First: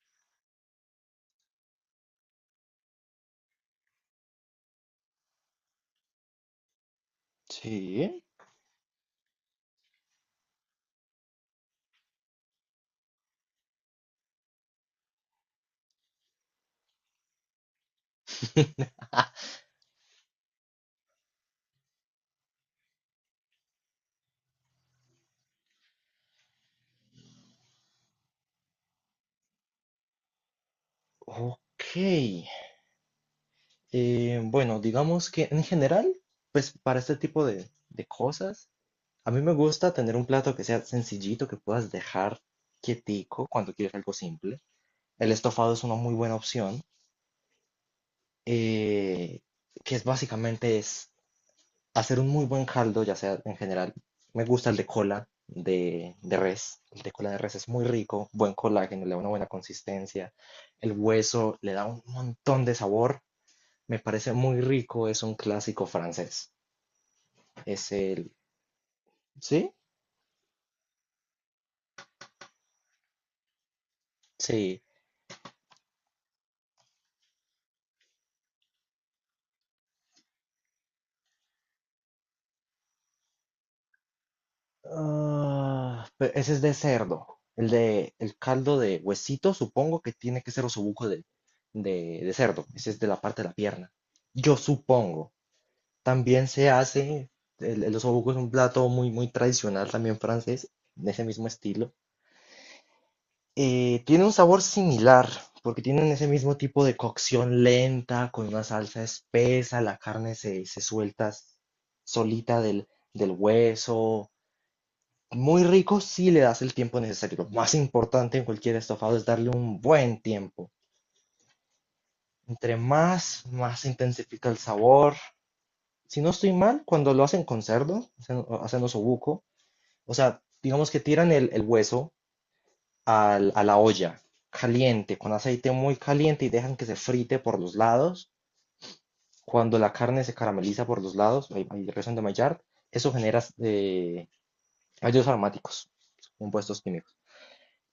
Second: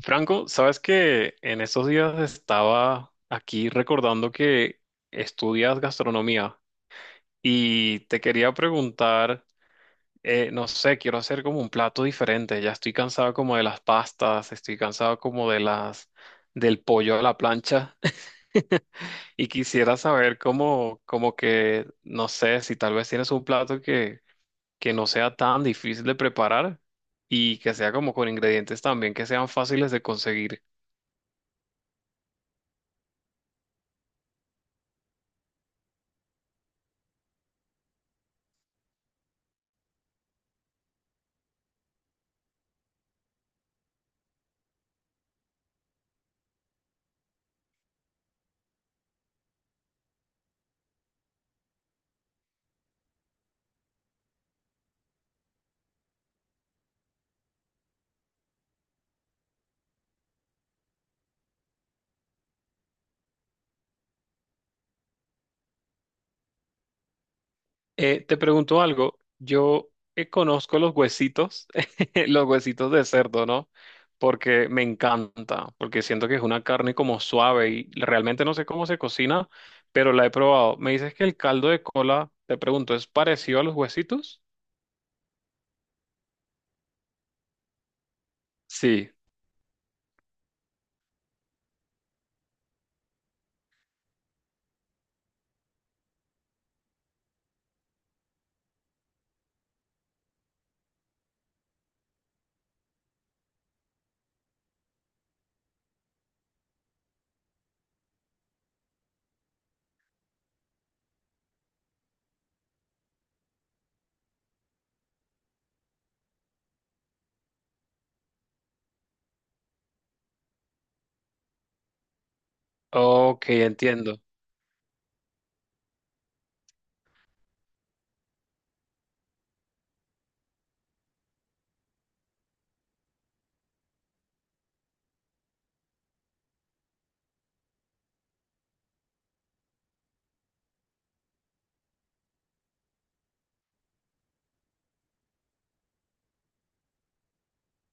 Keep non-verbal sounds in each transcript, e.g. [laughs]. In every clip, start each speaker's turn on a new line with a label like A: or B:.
A: Franco, sabes que en estos días estaba aquí recordando que estudias gastronomía y
B: Sí,
A: te quería preguntar, no sé, quiero hacer como un plato diferente. Ya estoy cansado como de las pastas, estoy cansado como de las del pollo a la plancha [laughs] y quisiera saber cómo, como que, no sé, si tal vez tienes un plato que no sea tan difícil de preparar y que sea como con ingredientes también que sean fáciles de conseguir.
B: ok. Bueno, digamos que en general, para este tipo de cosas, a mí me gusta tener un plato que sea sencillito, que puedas dejar quietico cuando quieres algo simple. El estofado es una muy buena opción, eh, que es básicamente es hacer un muy buen caldo, ya sea en general, me gusta el de cola de res. El de cola de res es muy rico, buen colágeno, le da una buena consistencia. El hueso le da un montón de sabor. Me parece muy rico, es un clásico francés. Es el,
A: Te pregunto algo.
B: ¿sí?
A: Yo conozco los huesitos, [laughs] los huesitos de cerdo, ¿no? Porque
B: Sí.
A: me encanta, porque siento que es una carne como suave y realmente no sé cómo se cocina, pero la he probado. Me dices que el caldo de cola, te pregunto, ¿es parecido a los huesitos?
B: Ah, ese es de cerdo. El de el caldo de
A: Sí.
B: huesito, supongo que tiene que ser osobuco de, de cerdo. Ese es de la parte de la pierna. Yo supongo. También se hace, el osobuco es un plato muy tradicional también francés, de ese mismo estilo. Tiene un sabor similar, porque tienen ese mismo tipo de cocción lenta, con una salsa espesa, la carne se suelta solita del, del hueso. Muy rico si le das el tiempo necesario. Lo más importante en cualquier estofado es darle un buen tiempo. Entre más,
A: Ok,
B: más se
A: entiendo.
B: intensifica el sabor. Si no estoy mal, cuando lo hacen con cerdo, hacen osobuco, o sea, digamos que tiran el hueso a la olla caliente, con aceite muy caliente y dejan que se frite por los lados. Cuando la carne se carameliza por los lados, ahí resuena de Maillard, eso genera ácidos aromáticos, compuestos químicos.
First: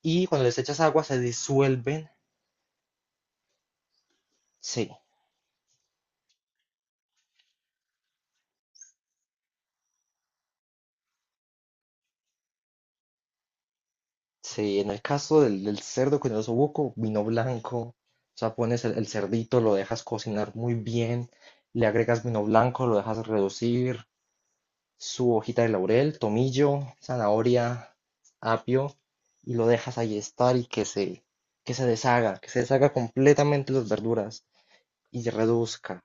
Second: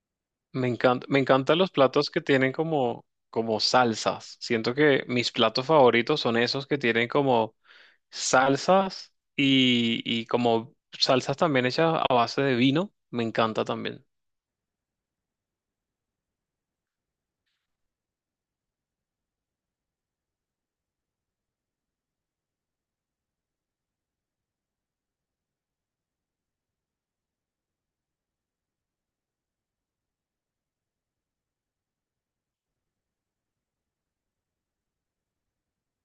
B: Y cuando les
A: Me
B: echas agua
A: encanta, me
B: se
A: encantan los
B: disuelven.
A: platos que tienen como salsas. Siento
B: Sí,
A: que mis platos favoritos son esos que tienen como salsas y como salsas también hechas a base de vino, me encanta también.
B: sí, en el caso del, del cerdo con el osobuco vino blanco. O sea, pones el cerdito, lo dejas cocinar muy bien, le agregas vino blanco, lo dejas reducir, su hojita de laurel, tomillo, zanahoria, apio, y lo dejas ahí estar y que se deshaga completamente las verduras y reduzca.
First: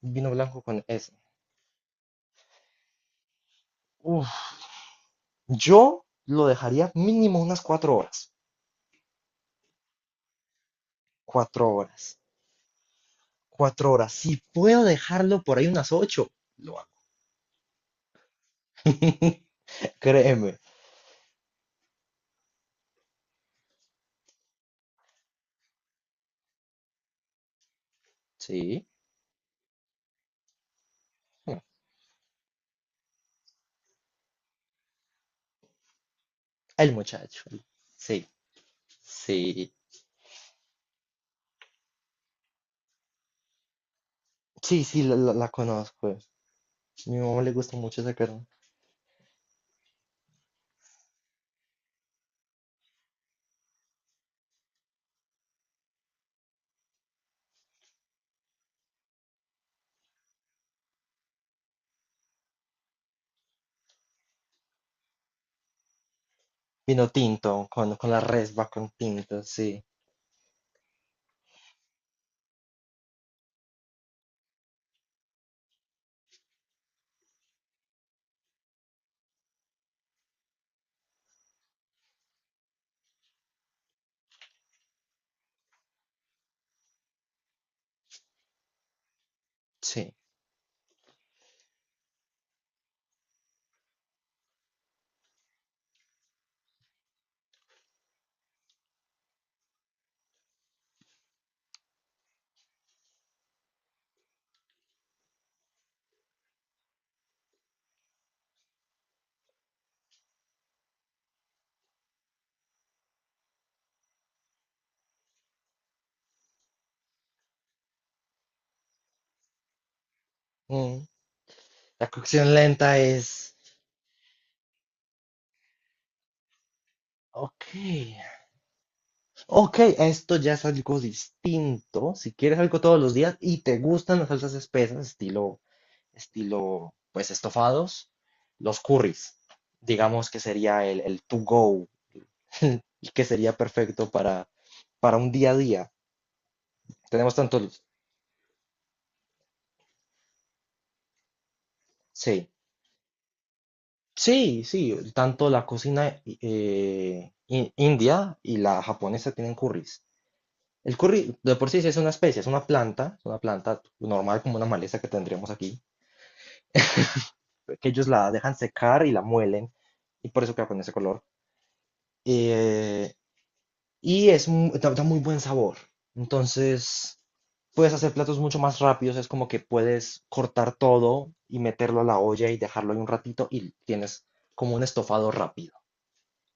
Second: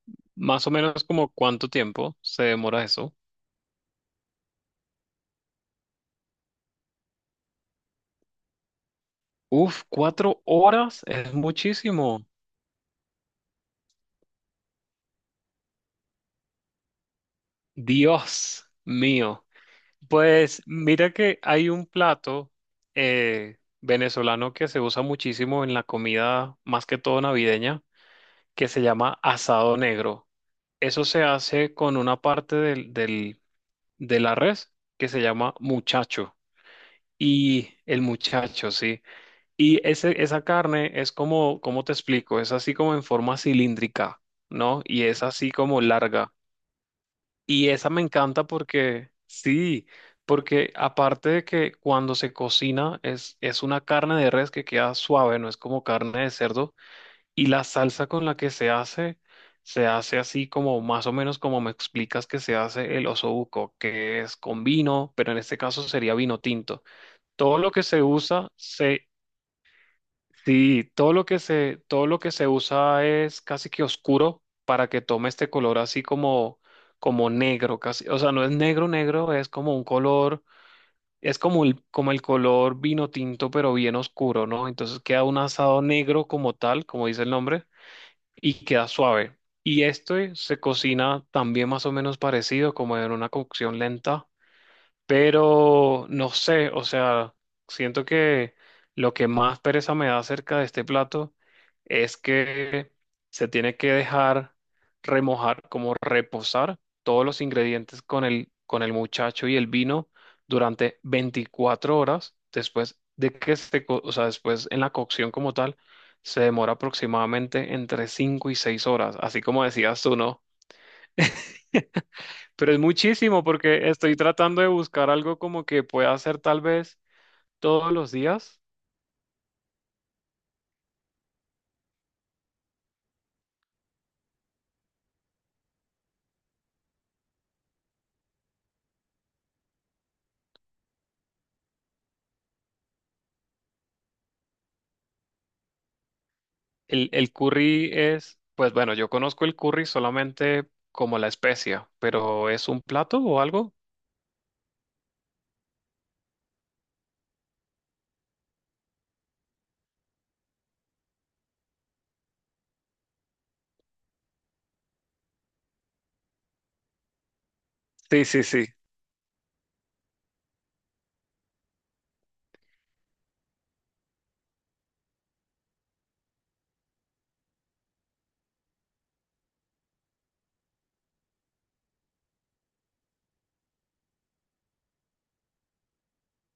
B: Vino blanco
A: Más o
B: con
A: menos
B: eso.
A: como cuánto tiempo se demora eso.
B: Uf, yo lo dejaría mínimo unas cuatro horas.
A: Uf, 4 horas es
B: Cuatro horas.
A: muchísimo.
B: Cuatro horas. Si puedo dejarlo por ahí unas ocho, lo hago.
A: Dios mío.
B: Créeme.
A: Pues mira que hay un plato venezolano que se usa muchísimo en la comida, más que todo navideña, que se
B: Sí.
A: llama asado negro. Eso se hace con una parte de la res que se llama muchacho.
B: El muchacho.
A: Y el
B: Sí,
A: muchacho, sí.
B: sí.
A: Y esa carne es como, ¿cómo te explico? Es así como en forma cilíndrica, ¿no?
B: Sí,
A: Y
B: sí,
A: es
B: la
A: así como
B: conozco.
A: larga.
B: A mi mamá le
A: Y
B: gusta
A: esa
B: mucho
A: me
B: esa
A: encanta
B: carne.
A: porque, sí, porque aparte de que cuando se cocina es una carne de res que queda suave, no es como carne de cerdo. Y la salsa con la que se hace así como más o menos como me explicas que se hace el osobuco, que es con vino, pero en este caso sería vino tinto
B: Vino
A: todo
B: tinto
A: lo que se
B: con la
A: usa,
B: resba con tinto, sí,
A: sí, todo lo que se usa es casi que oscuro para que tome este color así como negro, casi. O sea, no es negro negro, es como un color, es como el color vino tinto, pero bien oscuro, ¿no? Entonces queda un asado negro como tal, como dice el nombre, y queda suave. Y
B: sí.
A: esto se cocina también más o menos parecido, como en una cocción lenta, pero no sé, o sea, siento que lo que más pereza me da acerca de este plato es que se tiene que dejar remojar, como reposar todos los ingredientes con el muchacho y el vino durante 24 horas después de que o sea, después en la cocción como tal, se demora aproximadamente entre 5 y 6 horas, así como decías tú, ¿no?
B: Mm. La cocción
A: Pero es
B: lenta
A: muchísimo
B: es...
A: porque estoy tratando de buscar algo como que pueda hacer tal vez
B: Ok,
A: todos los días.
B: ok, esto ya es algo distinto. Si quieres algo todos los días y te gustan las salsas espesas, estilo, pues estofados, los curries, digamos que sería el to go, [laughs] y que sería perfecto para un día a día.
A: El
B: Tenemos tantos,
A: curry es, pues bueno, yo conozco el curry solamente como la especia,
B: sí,
A: pero ¿es un plato o algo?
B: Sí, sí, tanto la cocina india y la japonesa tienen curries. El curry de por sí sí es una especie, es una planta normal como una maleza que tendríamos aquí, que ellos
A: Sí,
B: la
A: sí,
B: dejan
A: sí.
B: secar y la muelen, y por eso queda con ese color. Eh, da muy buen sabor. Entonces, puedes hacer platos mucho más rápidos, es como que puedes cortar todo y meterlo a la olla y dejarlo ahí un ratito y tienes como un estofado rápido.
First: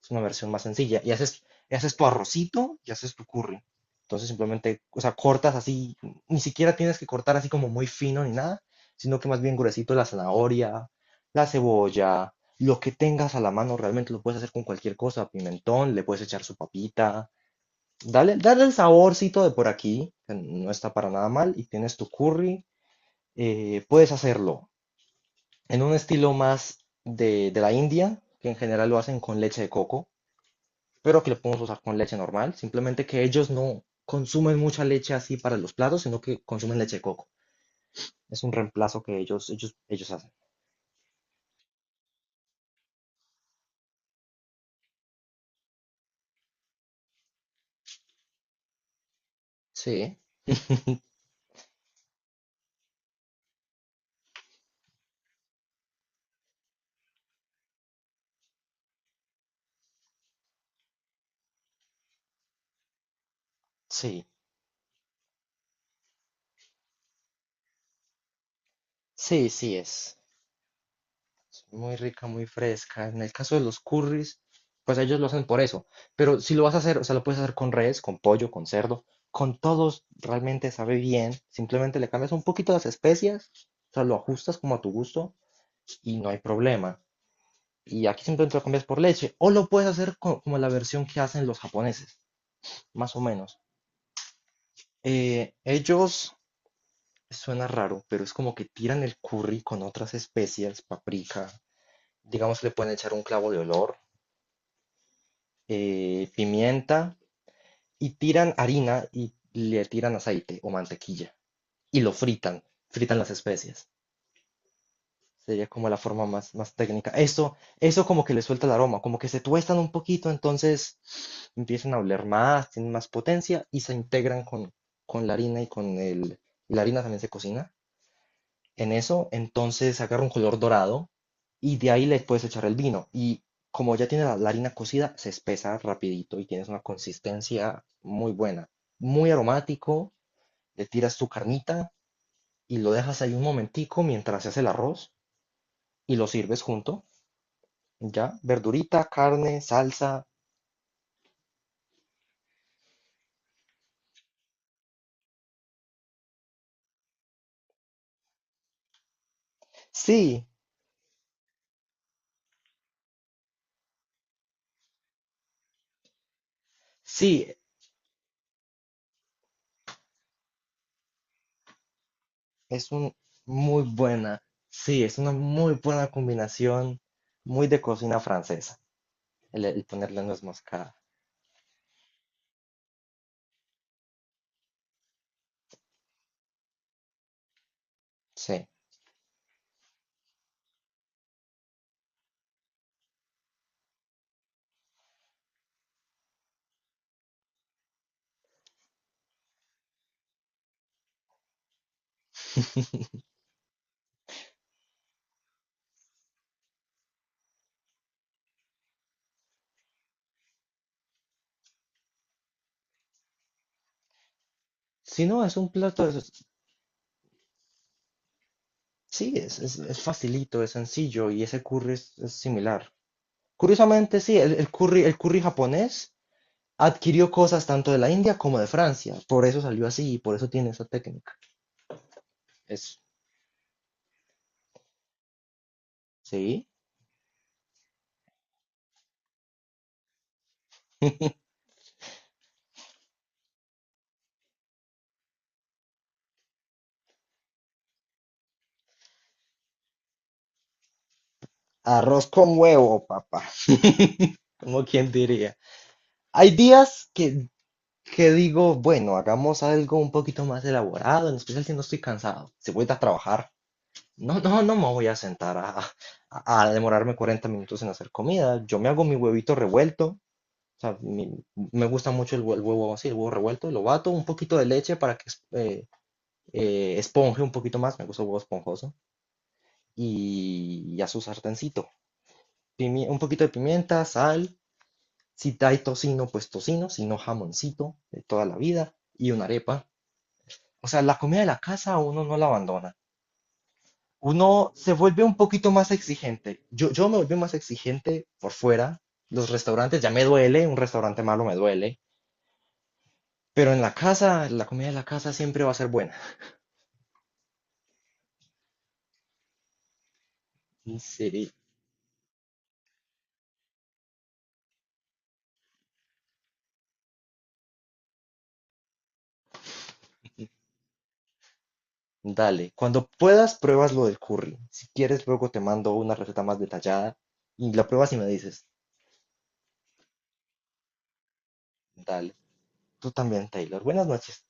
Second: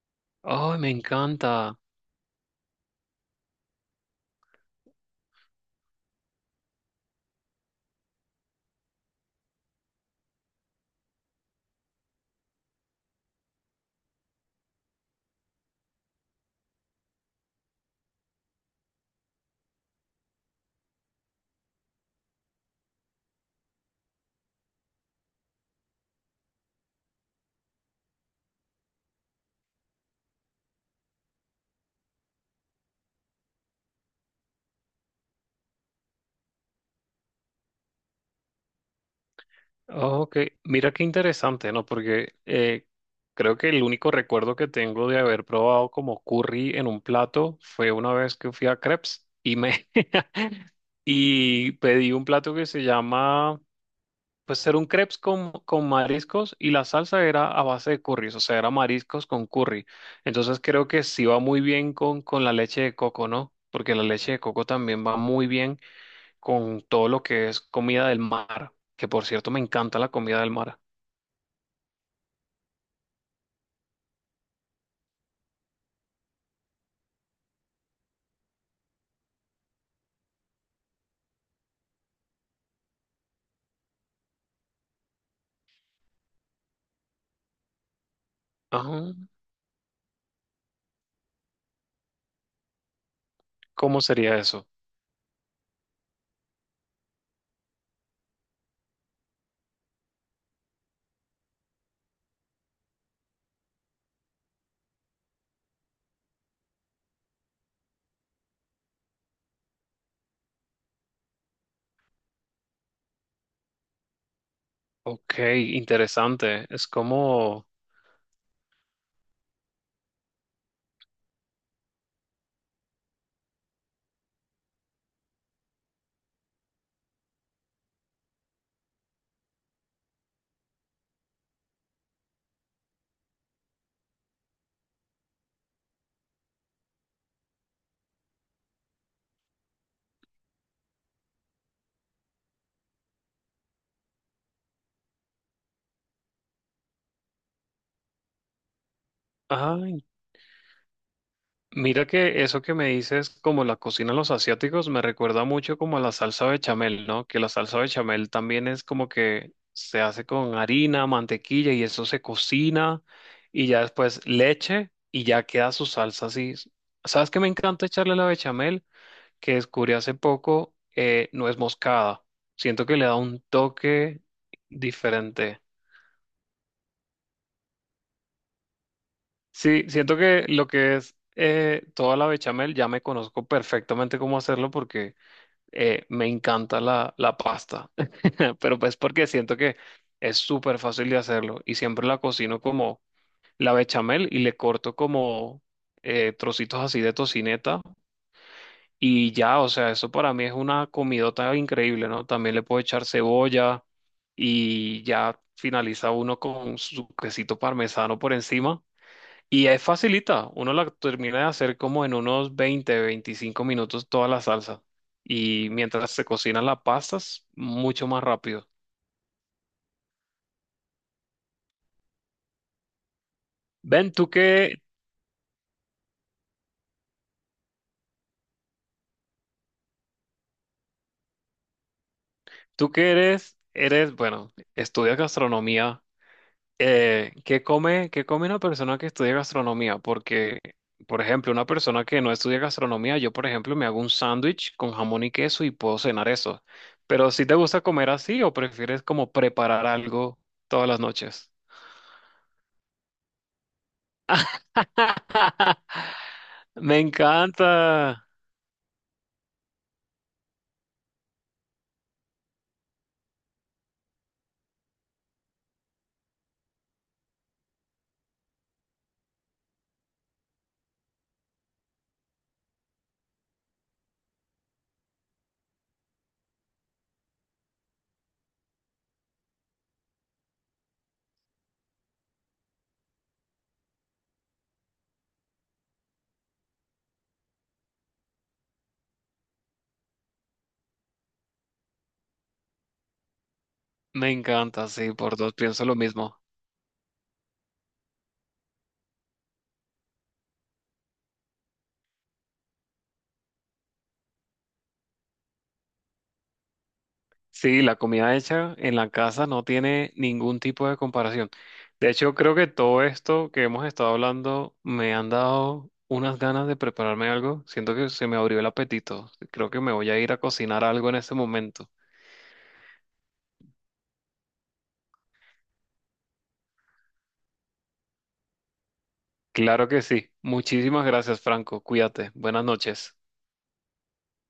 B: Es una versión más
A: Oh, me
B: sencilla. Y
A: encanta.
B: haces tu arrocito y haces tu curry. Entonces simplemente, o sea, cortas así, ni siquiera tienes que cortar así como muy fino ni nada, sino que más bien gruesito la zanahoria, la cebolla, lo que tengas a la mano, realmente lo puedes hacer con cualquier cosa, pimentón, le puedes echar su papita, dale el saborcito de por aquí, que no está para nada mal, y tienes tu curry, puedes hacerlo en un estilo más de la India, que en general lo hacen con leche de coco, pero que lo podemos usar con leche normal. Simplemente que ellos no consumen mucha leche así para los platos, sino que consumen leche de coco. Es un reemplazo que ellos
A: Oh,
B: hacen.
A: ok, mira qué interesante, ¿no? Porque creo que el único recuerdo que tengo de haber probado como curry en un plato fue una vez que fui a Crepes y me
B: Sí,
A: [laughs] y pedí un plato que se llama. Pues era un crepes con mariscos y la salsa era a base de curry, o sea, era mariscos con curry. Entonces creo que sí va muy bien con la leche de coco, ¿no? Porque la
B: sí,
A: leche de coco también va muy bien con todo lo que es comida del mar, que por
B: sí,
A: cierto me
B: sí,
A: encanta la comida del mar.
B: es muy rica, muy fresca. En el caso de los curries, pues ellos lo hacen por eso. Pero si lo vas a hacer, o sea, lo puedes hacer con res, con pollo, con cerdo, con todos, realmente sabe bien. Simplemente le cambias un poquito las especias, o sea, lo ajustas como a tu gusto y no hay problema. Y aquí simplemente lo cambias por
A: Ajá,
B: leche. O lo puedes hacer como la versión que hacen los japoneses, más o menos.
A: ¿cómo sería eso?
B: Ellos, suena raro, pero es como que tiran el curry con otras especias, paprika, digamos le pueden echar un clavo de olor, pimienta, y tiran harina y le tiran aceite o mantequilla y lo fritan, fritan las especias.
A: Ok,
B: Sería como la forma más,
A: interesante.
B: más técnica. Eso, eso como que le suelta el aroma, como que se tuestan un poquito, entonces empiezan a oler más, tienen más potencia y se integran con la harina y con el... y la harina también se cocina. En eso, entonces agarra un color dorado y de ahí le puedes echar el vino. Y como ya tiene la, la harina cocida, se espesa rapidito y tienes una consistencia muy buena. Muy aromático, le tiras tu carnita y lo dejas ahí un momentico mientras se hace el arroz y lo sirves junto. Ya, verdurita, carne,
A: Ah,
B: salsa.
A: mira que eso que me dices, como la cocina de los asiáticos, me recuerda mucho como a la salsa bechamel, ¿no? Que la salsa bechamel también es como que se hace
B: Sí,
A: con harina, mantequilla, y eso se cocina y ya después leche y ya queda su salsa así. ¿Sabes qué me
B: sí,
A: encanta echarle a la bechamel? Que descubrí hace poco, nuez moscada. Siento
B: es
A: que le
B: un
A: da un
B: muy
A: toque
B: buena, sí, es una
A: diferente.
B: muy buena combinación, muy de cocina francesa, el
A: Sí, siento
B: ponerle nuez
A: que lo
B: moscada.
A: que es toda la bechamel ya me conozco perfectamente cómo hacerlo porque me encanta la pasta, [laughs]
B: Sí.
A: pero pues porque siento que es súper fácil de hacerlo y siempre la cocino como la bechamel y le corto como trocitos así de tocineta y ya, o sea, eso para mí es una comidota increíble, ¿no? También le puedo echar cebolla y ya finaliza uno con su quesito parmesano por encima. Y es facilita, uno la termina de hacer como en unos 20-25 minutos toda la salsa.
B: Si no, es
A: Y
B: un plato, de
A: mientras se
B: esos-
A: cocinan las pastas, mucho más rápido.
B: sí, es facilito, es sencillo y ese curry es similar.
A: Ben,
B: Curiosamente, sí, el curry japonés adquirió cosas tanto de la India como de Francia, por eso salió así y por eso tiene esa técnica.
A: tú
B: Es,
A: que eres, bueno, estudias gastronomía.
B: sí.
A: Qué come una persona que estudia gastronomía? Porque, por ejemplo, una persona que no estudia gastronomía, yo, por ejemplo, me hago un sándwich con jamón y queso y puedo cenar eso. ¿Pero si te gusta comer así o prefieres como preparar algo todas las noches?
B: Arroz con huevo, papá. Como quien diría.
A: [laughs]
B: Hay
A: Me
B: días
A: encanta,
B: que digo, bueno, hagamos algo un poquito más elaborado, en especial si no estoy cansado. Si voy a trabajar, no me voy a sentar a demorarme 40 minutos en hacer comida. Yo me hago mi huevito revuelto. O sea, me gusta mucho el huevo así, el huevo revuelto. Lo bato, un poquito de leche para que esponje un poquito más. Me gusta el huevo esponjoso. Y a su sartencito. Un poquito de pimienta, sal. Si hay tocino, pues tocino, si no jamoncito de toda la vida y una arepa. O sea, la comida de la casa uno no la abandona.
A: me
B: Uno
A: encanta,
B: se
A: sí,
B: vuelve un
A: por dos
B: poquito
A: pienso
B: más
A: lo mismo.
B: exigente. Yo me volví más exigente por fuera. Los restaurantes ya me duele, un restaurante malo me duele. Pero en la casa, la comida de la casa siempre va a ser buena.
A: Sí, la comida hecha en la casa no tiene ningún tipo de comparación.
B: Sí,
A: De hecho, creo que todo esto que hemos estado hablando me han dado unas ganas de prepararme algo. Siento que se me abrió el apetito. Creo que me voy a ir a cocinar algo en este momento.
B: dale. Cuando puedas, pruebas lo del curry. Si quieres, luego te mando una receta más detallada y la pruebas y me dices.
A: Claro que sí. Muchísimas gracias, Franco. Cuídate.
B: Dale.
A: Buenas
B: Tú
A: noches.
B: también, Taylor. Buenas noches.